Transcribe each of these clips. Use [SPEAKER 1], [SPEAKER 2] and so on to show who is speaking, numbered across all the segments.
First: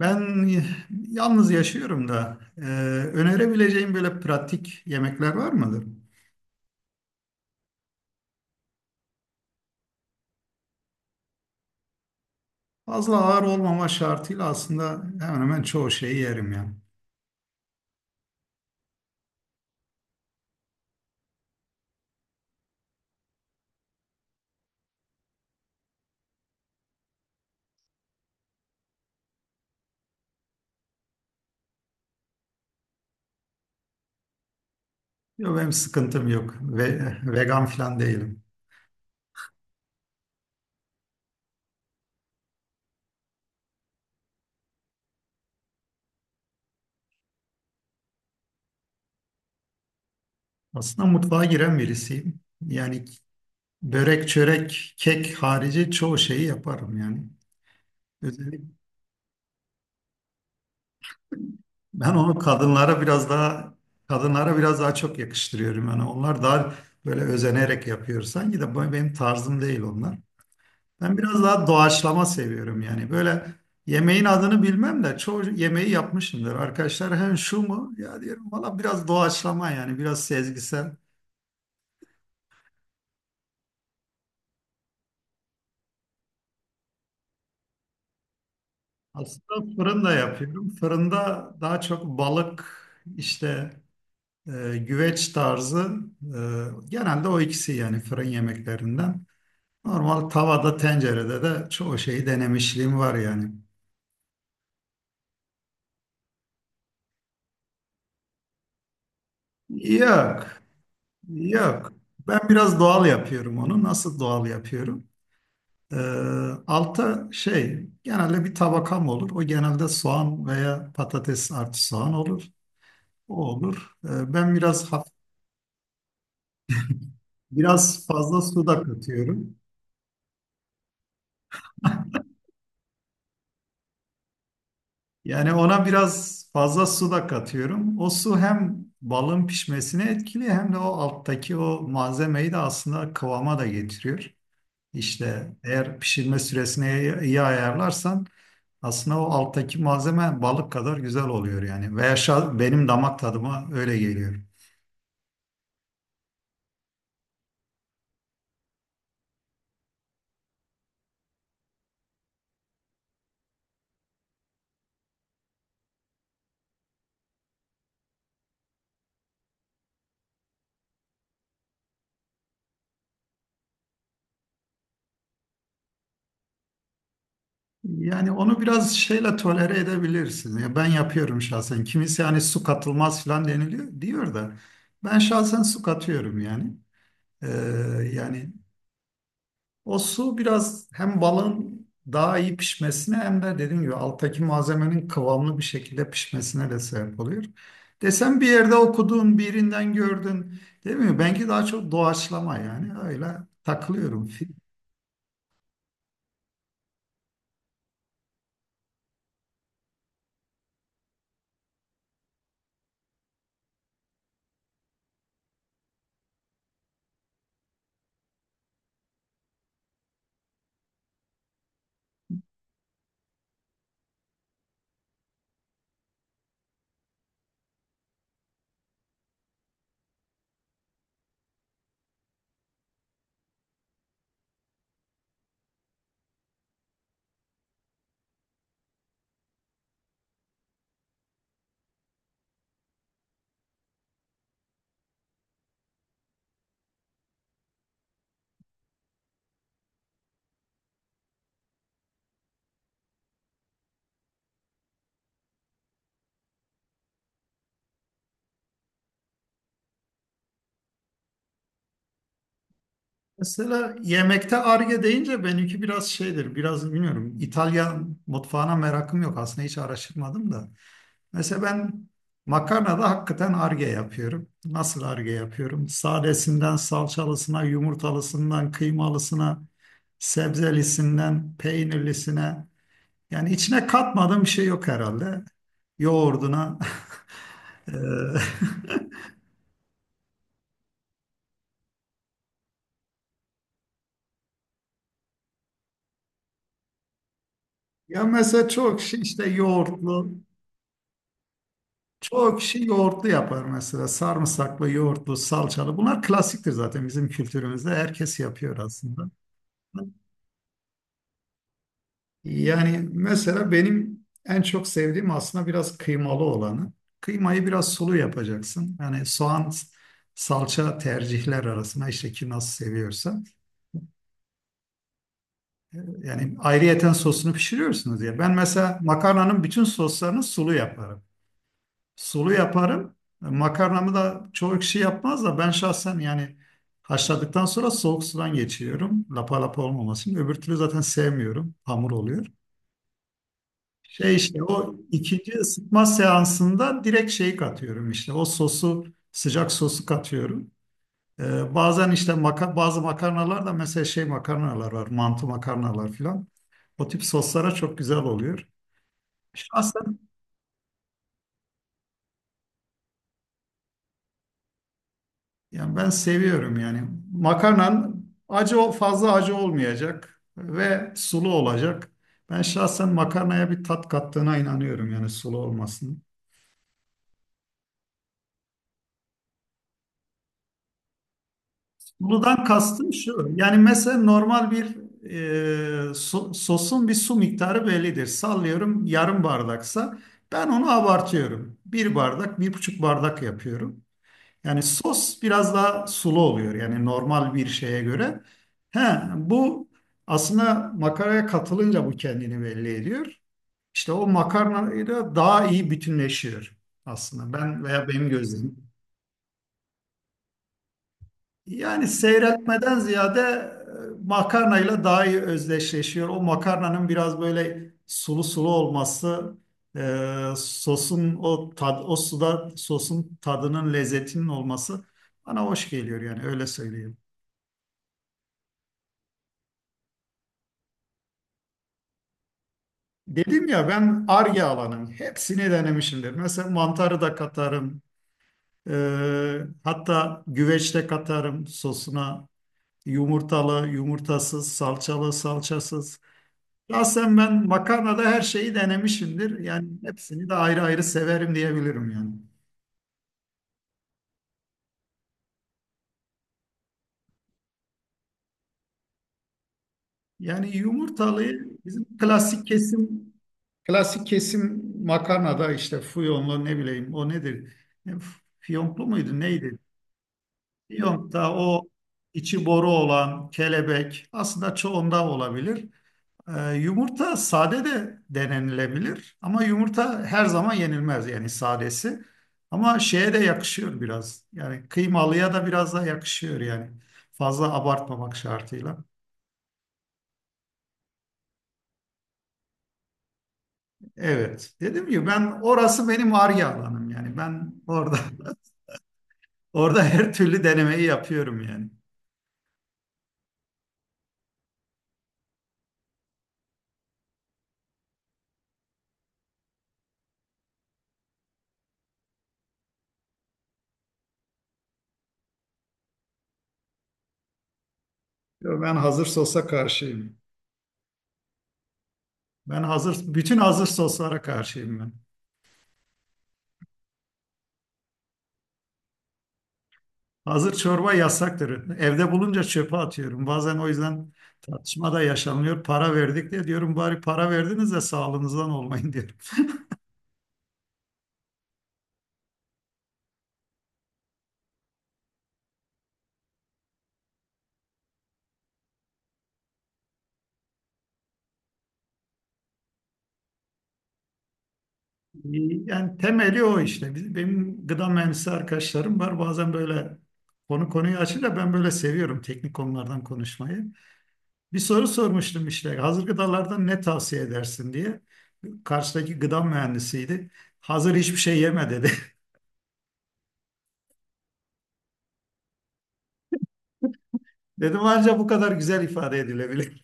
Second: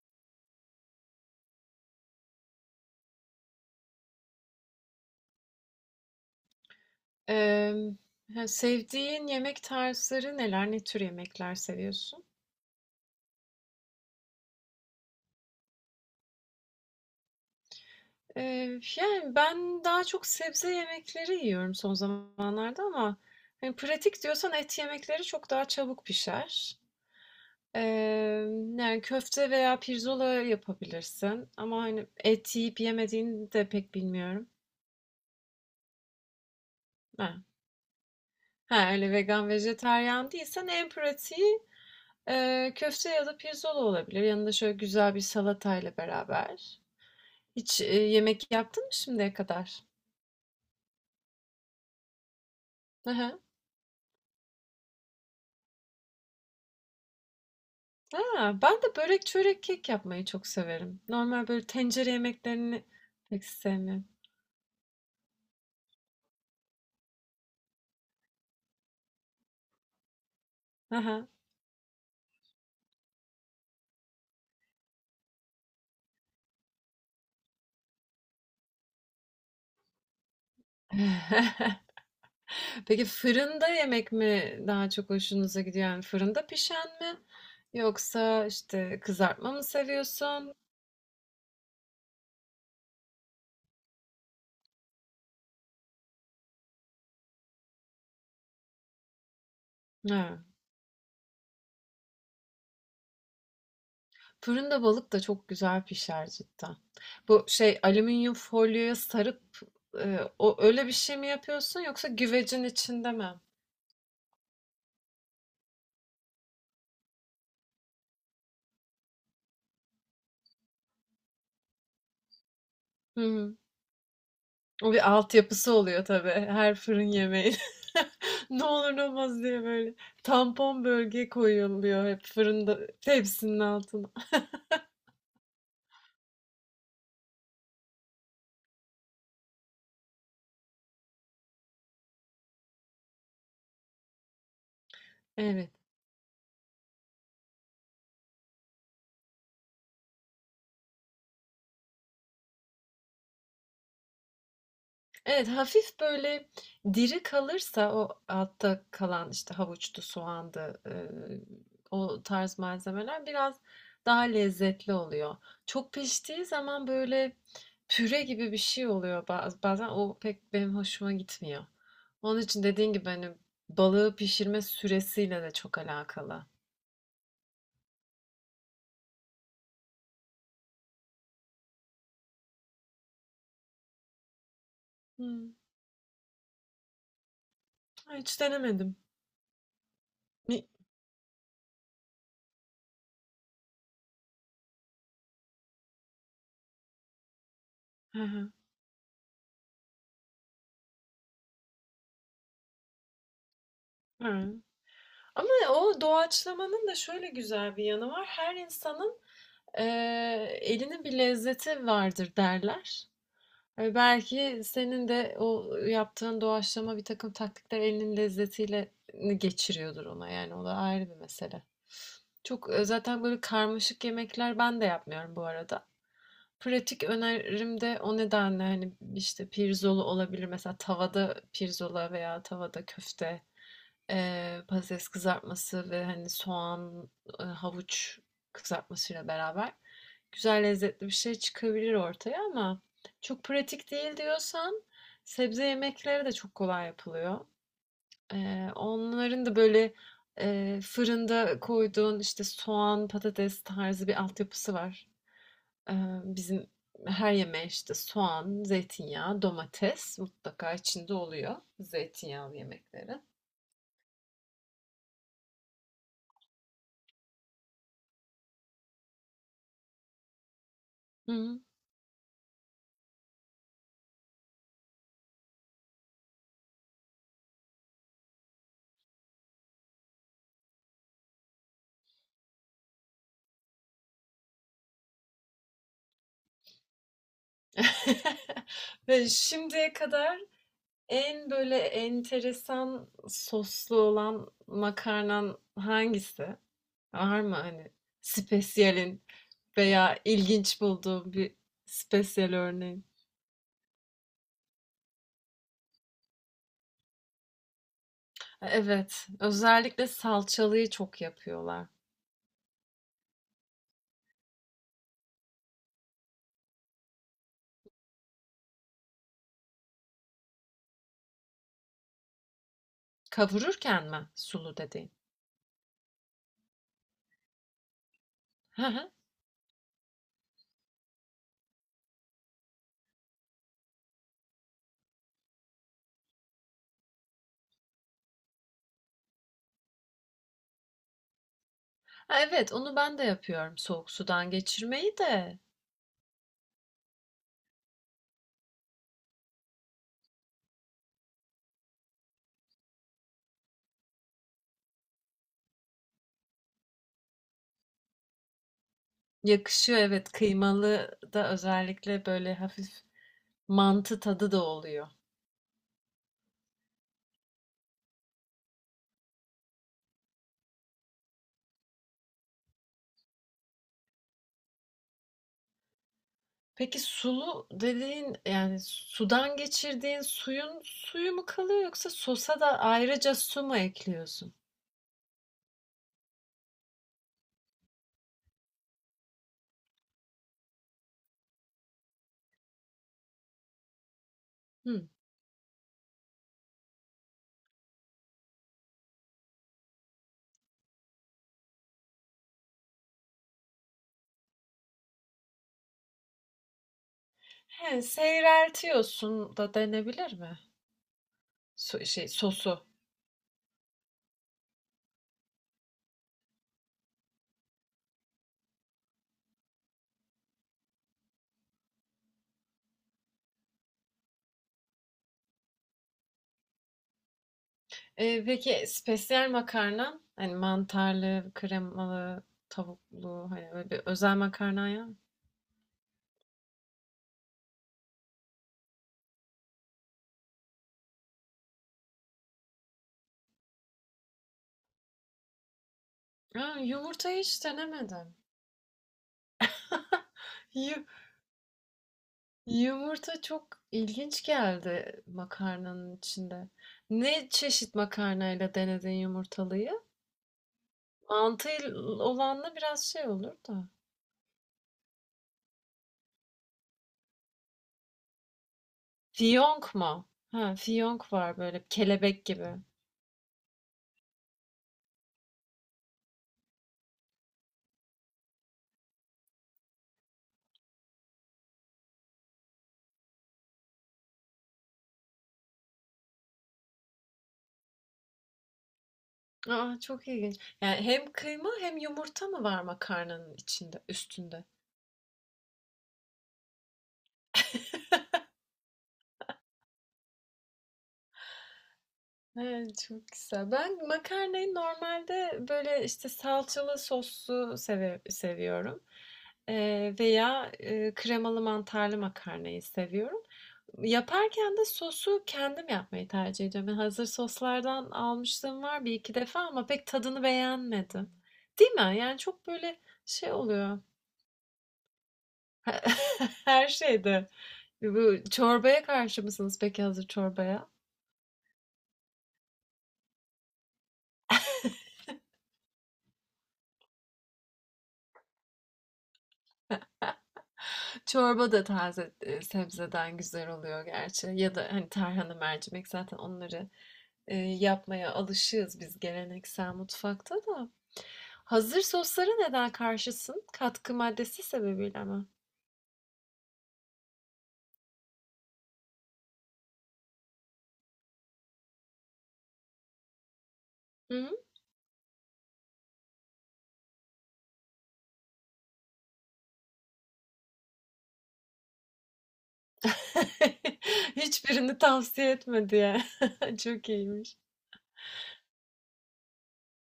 [SPEAKER 1] Ben yalnız yaşıyorum da önerebileceğim böyle pratik yemekler var mıdır?
[SPEAKER 2] Emm, he, Sevdiğin yemek tarzları neler? Ne tür yemekler seviyorsun?
[SPEAKER 1] Fazla ağır olmama şartıyla aslında hemen hemen çoğu şeyi yerim yani.
[SPEAKER 2] Ben daha çok sebze yemekleri yiyorum son zamanlarda ama, pratik diyorsan et yemekleri çok daha çabuk pişer. Köfte veya pirzola yapabilirsin ama, et yiyip yemediğini de pek bilmiyorum.
[SPEAKER 1] Yok benim sıkıntım yok ve
[SPEAKER 2] Ha,
[SPEAKER 1] vegan falan değilim.
[SPEAKER 2] ha, Öyle vegan, vejetaryen değilsen en pratiği, köfte ya da pirzola olabilir. Yanında şöyle güzel bir salatayla beraber. Hiç, yemek yaptın mı şimdiye kadar?
[SPEAKER 1] Aslında mutfağa giren birisiyim. Yani
[SPEAKER 2] Hı hı.
[SPEAKER 1] börek, çörek, kek harici çoğu şeyi yaparım yani.
[SPEAKER 2] A!
[SPEAKER 1] Özellikle
[SPEAKER 2] Ben de börek, çörek, kek yapmayı çok severim. Normal böyle tencere
[SPEAKER 1] ben onu
[SPEAKER 2] yemeklerini pek sevmiyorum.
[SPEAKER 1] kadınlara biraz daha çok yakıştırıyorum yani. Onlar daha böyle özenerek yapıyor. Sanki de bu benim tarzım değil onlar.
[SPEAKER 2] Hı
[SPEAKER 1] Ben
[SPEAKER 2] hı.
[SPEAKER 1] biraz daha doğaçlama seviyorum yani. Böyle yemeğin adını bilmem de çoğu yemeği yapmışımdır. Arkadaşlar hem şu mu? Ya diyorum valla biraz doğaçlama yani biraz sezgisel.
[SPEAKER 2] Peki fırında yemek mi daha çok hoşunuza gidiyor? Yani fırında pişen mi yoksa, işte, kızartma mı
[SPEAKER 1] Aslında fırında
[SPEAKER 2] seviyorsun?
[SPEAKER 1] yapıyorum. Fırında daha çok balık işte güveç tarzı, genelde o ikisi yani fırın yemeklerinden. Normal
[SPEAKER 2] Ha.
[SPEAKER 1] tavada tencerede de çoğu şeyi denemişliğim var yani.
[SPEAKER 2] Fırında balık da çok güzel pişer cidden. Bu şey, alüminyum folyoya sarıp,
[SPEAKER 1] Yok,
[SPEAKER 2] o öyle bir şey mi yapıyorsun
[SPEAKER 1] yok.
[SPEAKER 2] yoksa
[SPEAKER 1] Ben
[SPEAKER 2] güvecin
[SPEAKER 1] biraz doğal
[SPEAKER 2] içinde mi?
[SPEAKER 1] yapıyorum onu. Nasıl doğal yapıyorum? Ee, Alta şey genelde bir tabakam olur. O genelde soğan veya patates artı soğan olur. O olur. Ben biraz
[SPEAKER 2] O bir altyapısı oluyor tabii her fırın yemeğinin.
[SPEAKER 1] biraz fazla
[SPEAKER 2] Ne
[SPEAKER 1] su da
[SPEAKER 2] olur ne olmaz
[SPEAKER 1] katıyorum.
[SPEAKER 2] diye böyle tampon bölge koyuluyor hep fırında tepsinin altına.
[SPEAKER 1] Yani ona biraz fazla su da katıyorum. O su hem balın pişmesine etkili hem de o alttaki o malzemeyi de aslında kıvama da getiriyor. İşte
[SPEAKER 2] Evet.
[SPEAKER 1] eğer pişirme süresini iyi ayarlarsan aslında o alttaki malzeme balık kadar güzel oluyor yani. Veya benim damak tadıma öyle geliyor.
[SPEAKER 2] Evet, hafif böyle diri kalırsa o altta kalan, işte, havuçtu, soğandı, o tarz malzemeler biraz daha lezzetli oluyor. Çok piştiği zaman böyle püre gibi bir şey oluyor bazen. O pek benim hoşuma gitmiyor. Onun için dediğin gibi, balığı pişirme süresiyle de çok alakalı.
[SPEAKER 1] Yani onu biraz şeyle tolere edebilirsin. Ya ben yapıyorum şahsen. Kimisi hani su katılmaz falan deniliyor diyor da ben
[SPEAKER 2] Hımm.
[SPEAKER 1] şahsen su katıyorum yani. Ee,
[SPEAKER 2] Hiç
[SPEAKER 1] Yani
[SPEAKER 2] denemedim.
[SPEAKER 1] o su
[SPEAKER 2] Mi
[SPEAKER 1] biraz hem balın daha iyi pişmesine hem de dediğim gibi alttaki malzemenin kıvamlı bir şekilde pişmesine de sebep oluyor.
[SPEAKER 2] Hı
[SPEAKER 1] Desem bir
[SPEAKER 2] hı.
[SPEAKER 1] yerde okudun, birinden gördün, değil mi? Belki daha çok doğaçlama yani öyle takılıyorum.
[SPEAKER 2] Hıı. Ama o doğaçlamanın da şöyle güzel bir yanı var. Her insanın elinin bir lezzeti vardır derler. Ve belki senin de o yaptığın doğaçlama bir takım taktikler elinin lezzetiyle geçiriyordur ona. Yani o da ayrı bir mesele. Zaten böyle karmaşık yemekler ben de yapmıyorum bu arada. Pratik önerim de o nedenle hani işte pirzolu olabilir. Mesela tavada pirzola veya tavada köfte. Patates kızartması ve, soğan, havuç kızartmasıyla beraber güzel, lezzetli bir şey çıkabilir ortaya ama çok pratik değil diyorsan sebze yemekleri de çok kolay yapılıyor. Onların da, böyle, fırında koyduğun, işte, soğan, patates tarzı bir altyapısı var. Eee, Bizim her yemeğe, işte, soğan, zeytinyağı, domates mutlaka içinde oluyor zeytinyağlı yemeklerin.
[SPEAKER 1] Mesela yemekte arge deyince benimki biraz şeydir, biraz bilmiyorum. İtalyan mutfağına merakım yok. Aslında hiç araştırmadım da.
[SPEAKER 2] Hımm.
[SPEAKER 1] Mesela ben makarnada hakikaten arge yapıyorum. Nasıl arge yapıyorum? Sadesinden salçalısına, yumurtalısından kıymalısına, sebzelisinden peynirlisine. Yani içine katmadığım bir şey yok herhalde. Yoğurduna. Eee,
[SPEAKER 2] Şimdiye kadar en, böyle, enteresan soslu olan makarnan hangisi? Var mı,
[SPEAKER 1] Ya mesela çok şey
[SPEAKER 2] spesiyalin
[SPEAKER 1] işte
[SPEAKER 2] veya
[SPEAKER 1] yoğurtlu.
[SPEAKER 2] ilginç bulduğun bir spesiyal
[SPEAKER 1] Çoğu kişi
[SPEAKER 2] örneğin?
[SPEAKER 1] yoğurtlu yapar mesela. Sarımsaklı, yoğurtlu, salçalı. Bunlar klasiktir zaten bizim kültürümüzde. Herkes yapıyor aslında.
[SPEAKER 2] Evet, özellikle salçalıyı çok yapıyorlar.
[SPEAKER 1] Yani mesela benim en çok sevdiğim aslında biraz kıymalı olanı. Kıymayı biraz sulu yapacaksın. Yani soğan, salça tercihler arasında işte ki nasıl seviyorsa.
[SPEAKER 2] Kavururken mi sulu dediğin?
[SPEAKER 1] Yani ayrıyeten sosunu pişiriyorsunuz diye. Ben
[SPEAKER 2] Hı
[SPEAKER 1] mesela
[SPEAKER 2] hı.
[SPEAKER 1] makarnanın bütün soslarını sulu yaparım. Sulu yaparım. Makarnamı da çoğu kişi yapmaz da ben şahsen yani haşladıktan sonra soğuk sudan geçiriyorum. Lapa lapa olmaması için. Öbür türlü zaten sevmiyorum. Hamur
[SPEAKER 2] Ha,
[SPEAKER 1] oluyor.
[SPEAKER 2] evet, onu ben de yapıyorum soğuk
[SPEAKER 1] Şey
[SPEAKER 2] sudan
[SPEAKER 1] işte o
[SPEAKER 2] geçirmeyi
[SPEAKER 1] ikinci
[SPEAKER 2] de.
[SPEAKER 1] ısıtma seansında direkt şeyi katıyorum işte. O sosu sıcak sosu katıyorum. Bazen işte bazı makarnalar da mesela şey makarnalar var. Mantı makarnalar filan. O tip soslara çok güzel oluyor.
[SPEAKER 2] Yakışıyor
[SPEAKER 1] Şahsen
[SPEAKER 2] evet, kıymalı da özellikle böyle hafif mantı tadı da oluyor.
[SPEAKER 1] yani ben seviyorum yani. Makarnan fazla acı olmayacak ve sulu olacak. Ben şahsen makarnaya bir tat kattığına inanıyorum yani sulu olmasının.
[SPEAKER 2] Peki sulu dediğin yani sudan geçirdiğin suyun suyu mu kalıyor yoksa sosa
[SPEAKER 1] Suludan
[SPEAKER 2] da
[SPEAKER 1] kastım
[SPEAKER 2] ayrıca
[SPEAKER 1] şu.
[SPEAKER 2] su mu
[SPEAKER 1] Yani mesela
[SPEAKER 2] ekliyorsun?
[SPEAKER 1] normal bir sosun bir su miktarı bellidir. Sallıyorum yarım bardaksa ben onu abartıyorum. Bir bardak, bir buçuk bardak yapıyorum. Yani
[SPEAKER 2] Hı.
[SPEAKER 1] sos biraz daha sulu oluyor yani normal bir şeye göre. He, bu aslında makaraya katılınca bu kendini belli ediyor. İşte o makarnayla daha iyi bütünleşiyor aslında ben
[SPEAKER 2] He,
[SPEAKER 1] veya benim gözlemim.
[SPEAKER 2] seyreltiyorsun da denebilir mi? Su,
[SPEAKER 1] Yani
[SPEAKER 2] şey sosu.
[SPEAKER 1] seyreltmeden ziyade makarnayla daha iyi özdeşleşiyor. O makarnanın biraz böyle sulu sulu olması, sosun o suda sosun tadının lezzetinin olması bana hoş geliyor yani öyle söyleyeyim.
[SPEAKER 2] Peki spesiyel makarnan hani mantarlı, kremalı, tavuklu
[SPEAKER 1] Dedim
[SPEAKER 2] hani
[SPEAKER 1] ya
[SPEAKER 2] böyle bir
[SPEAKER 1] ben
[SPEAKER 2] özel
[SPEAKER 1] Ar-Ge
[SPEAKER 2] makarna ya.
[SPEAKER 1] alanım. Hepsini denemişimdir. Mesela mantarı da katarım. Hatta güveç de katarım sosuna. Yumurtalı, yumurtasız, salçalı, salçasız.
[SPEAKER 2] Aa,
[SPEAKER 1] Şahsen
[SPEAKER 2] yumurtayı hiç
[SPEAKER 1] ben makarnada
[SPEAKER 2] denemedim.
[SPEAKER 1] her şeyi denemişimdir. Yani hepsini de ayrı ayrı severim diyebilirim yani.
[SPEAKER 2] Yumurta çok ilginç geldi makarnanın içinde. Ne çeşit makarnayla denedin yumurtalıyı?
[SPEAKER 1] Yani
[SPEAKER 2] Mantı
[SPEAKER 1] yumurtalıyı bizim
[SPEAKER 2] olanla biraz şey olur da.
[SPEAKER 1] klasik kesim makarnada işte fiyonlu ne bileyim o nedir? E, Fiyonklu muydu neydi?
[SPEAKER 2] Fiyonk mu? Ha, fiyonk
[SPEAKER 1] Yont'ta
[SPEAKER 2] var böyle
[SPEAKER 1] o
[SPEAKER 2] kelebek
[SPEAKER 1] içi
[SPEAKER 2] gibi.
[SPEAKER 1] boru olan kelebek aslında çoğunda olabilir. Yumurta sade de denenilebilir ama yumurta her zaman yenilmez yani sadesi. Ama şeye de yakışıyor biraz. Yani kıymalıya da biraz da yakışıyor yani. Fazla abartmamak şartıyla.
[SPEAKER 2] Aa, çok ilginç. Yani hem kıyma hem yumurta mı var makarnanın içinde, üstünde?
[SPEAKER 1] Evet. Dedim ki ben orası benim ar alanım yani. Ben orada orada her türlü denemeyi yapıyorum yani.
[SPEAKER 2] Evet, çok güzel. Ben makarnayı normalde böyle işte salçalı soslu seviyorum. Veya kremalı mantarlı makarnayı seviyorum. Yaparken de sosu kendim yapmayı tercih ediyorum. Yani hazır soslardan
[SPEAKER 1] Yo,
[SPEAKER 2] almışlığım
[SPEAKER 1] ben
[SPEAKER 2] var bir
[SPEAKER 1] hazır
[SPEAKER 2] iki defa
[SPEAKER 1] sosa
[SPEAKER 2] ama pek
[SPEAKER 1] karşıyım.
[SPEAKER 2] tadını beğenmedim. Değil mi? Yani çok
[SPEAKER 1] Ben
[SPEAKER 2] böyle
[SPEAKER 1] hazır,
[SPEAKER 2] şey
[SPEAKER 1] bütün hazır
[SPEAKER 2] oluyor.
[SPEAKER 1] soslara karşıyım ben.
[SPEAKER 2] Her şeyde. Bu çorbaya karşı mısınız peki hazır
[SPEAKER 1] Hazır
[SPEAKER 2] çorbaya?
[SPEAKER 1] çorba yasaktır. Evde bulunca çöpe atıyorum. Bazen o yüzden tartışma da yaşanıyor. Para verdik diye diyorum bari para verdiniz de sağlığınızdan olmayın diyorum.
[SPEAKER 2] Çorba da taze sebzeden güzel oluyor gerçi. Ya da hani tarhana, mercimek zaten onları yapmaya alışığız biz geleneksel mutfakta da. Hazır soslara neden karşısın? Katkı maddesi sebebiyle mi?
[SPEAKER 1] Yani temeli o işte. Benim gıda mühendisi arkadaşlarım var. Bazen böyle konu konuyu açınca ben böyle seviyorum teknik konulardan konuşmayı.
[SPEAKER 2] Hı?
[SPEAKER 1] Bir soru sormuştum işte. Hazır gıdalardan ne tavsiye edersin diye. Karşıdaki gıda mühendisiydi. Hazır hiçbir şey yeme dedi.
[SPEAKER 2] Hiçbirini tavsiye etmedi ya. Çok iyiymiş.
[SPEAKER 1] Dedim ancak bu kadar güzel ifade edilebilir.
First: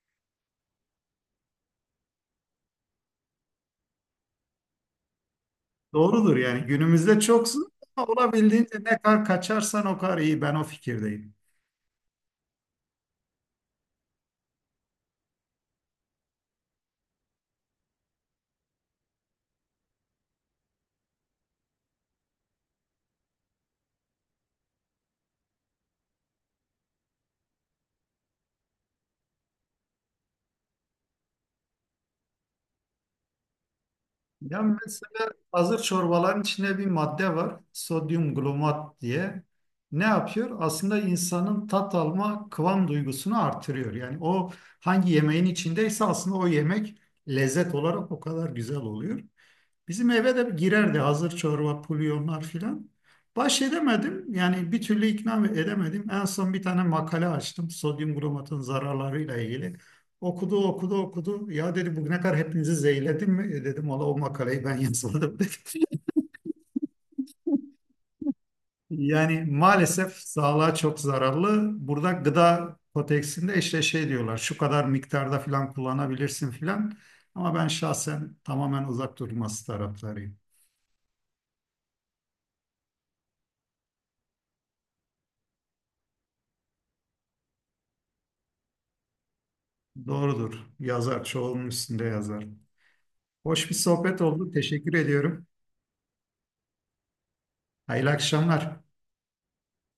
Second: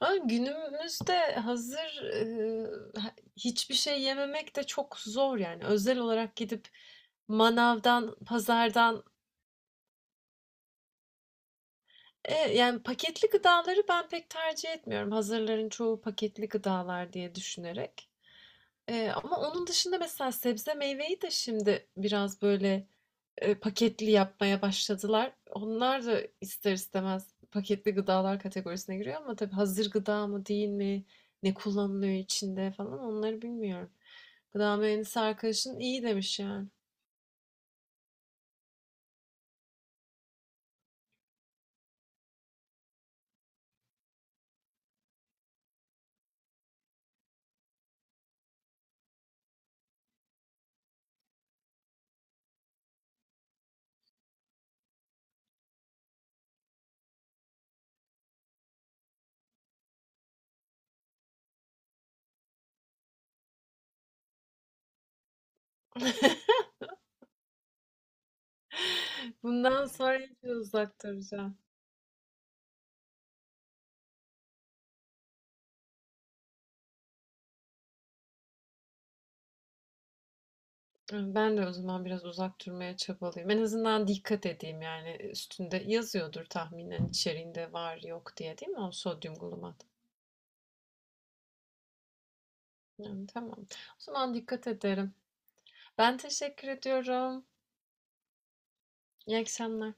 [SPEAKER 2] Ama günümüzde hiçbir şey yememek de çok zor yani. Özel
[SPEAKER 1] Doğrudur
[SPEAKER 2] olarak
[SPEAKER 1] yani
[SPEAKER 2] gidip
[SPEAKER 1] günümüzde çoksun ama
[SPEAKER 2] manavdan,
[SPEAKER 1] olabildiğince ne
[SPEAKER 2] pazardan.
[SPEAKER 1] kadar kaçarsan o kadar iyi. Ben o fikirdeyim.
[SPEAKER 2] Yani paketli gıdaları ben pek tercih etmiyorum. Hazırların çoğu paketli gıdalar diye düşünerek. Ama onun dışında mesela sebze meyveyi de şimdi biraz böyle paketli yapmaya başladılar. Onlar da ister istemez paketli gıdalar kategorisine giriyor ama tabii hazır gıda mı değil mi, ne kullanılıyor içinde falan onları bilmiyorum.
[SPEAKER 1] Ya
[SPEAKER 2] Gıda mühendisi
[SPEAKER 1] mesela
[SPEAKER 2] arkadaşın
[SPEAKER 1] hazır
[SPEAKER 2] iyi demiş
[SPEAKER 1] çorbaların
[SPEAKER 2] yani.
[SPEAKER 1] içinde bir madde var. Sodyum glomat diye. Ne yapıyor? Aslında insanın tat alma kıvam duygusunu artırıyor. Yani o hangi yemeğin içindeyse aslında o yemek lezzet olarak o kadar güzel oluyor. Bizim eve de girerdi hazır çorba, pulyonlar filan. Baş edemedim. Yani bir türlü ikna edemedim. En son bir tane makale açtım. Sodyum glomatın zararlarıyla ilgili. Okudu, okudu, okudu. Ya dedi bugüne kadar hepinizi zehirledim mi? E dedim valla o makaleyi ben yazmadım dedi. Yani
[SPEAKER 2] Bundan
[SPEAKER 1] maalesef
[SPEAKER 2] sonra hiç
[SPEAKER 1] sağlığa çok
[SPEAKER 2] uzak duracağım.
[SPEAKER 1] zararlı. Burada gıda kodeksinde işte şey diyorlar. Şu kadar miktarda filan kullanabilirsin filan. Ama ben şahsen tamamen uzak durması taraftarıyım.
[SPEAKER 2] Ben de o zaman biraz uzak durmaya çabalayayım. En azından dikkat edeyim, yani, üstünde yazıyordur tahminen içeriğinde var yok diye, değil mi o sodyum glutamat?
[SPEAKER 1] Doğrudur. Yazar. Çoğunun üstünde yazar.
[SPEAKER 2] Yani, tamam.
[SPEAKER 1] Hoş bir
[SPEAKER 2] O
[SPEAKER 1] sohbet
[SPEAKER 2] zaman
[SPEAKER 1] oldu.
[SPEAKER 2] dikkat
[SPEAKER 1] Teşekkür
[SPEAKER 2] ederim.
[SPEAKER 1] ediyorum.
[SPEAKER 2] Ben teşekkür ediyorum.
[SPEAKER 1] Hayırlı akşamlar.
[SPEAKER 2] İyi akşamlar.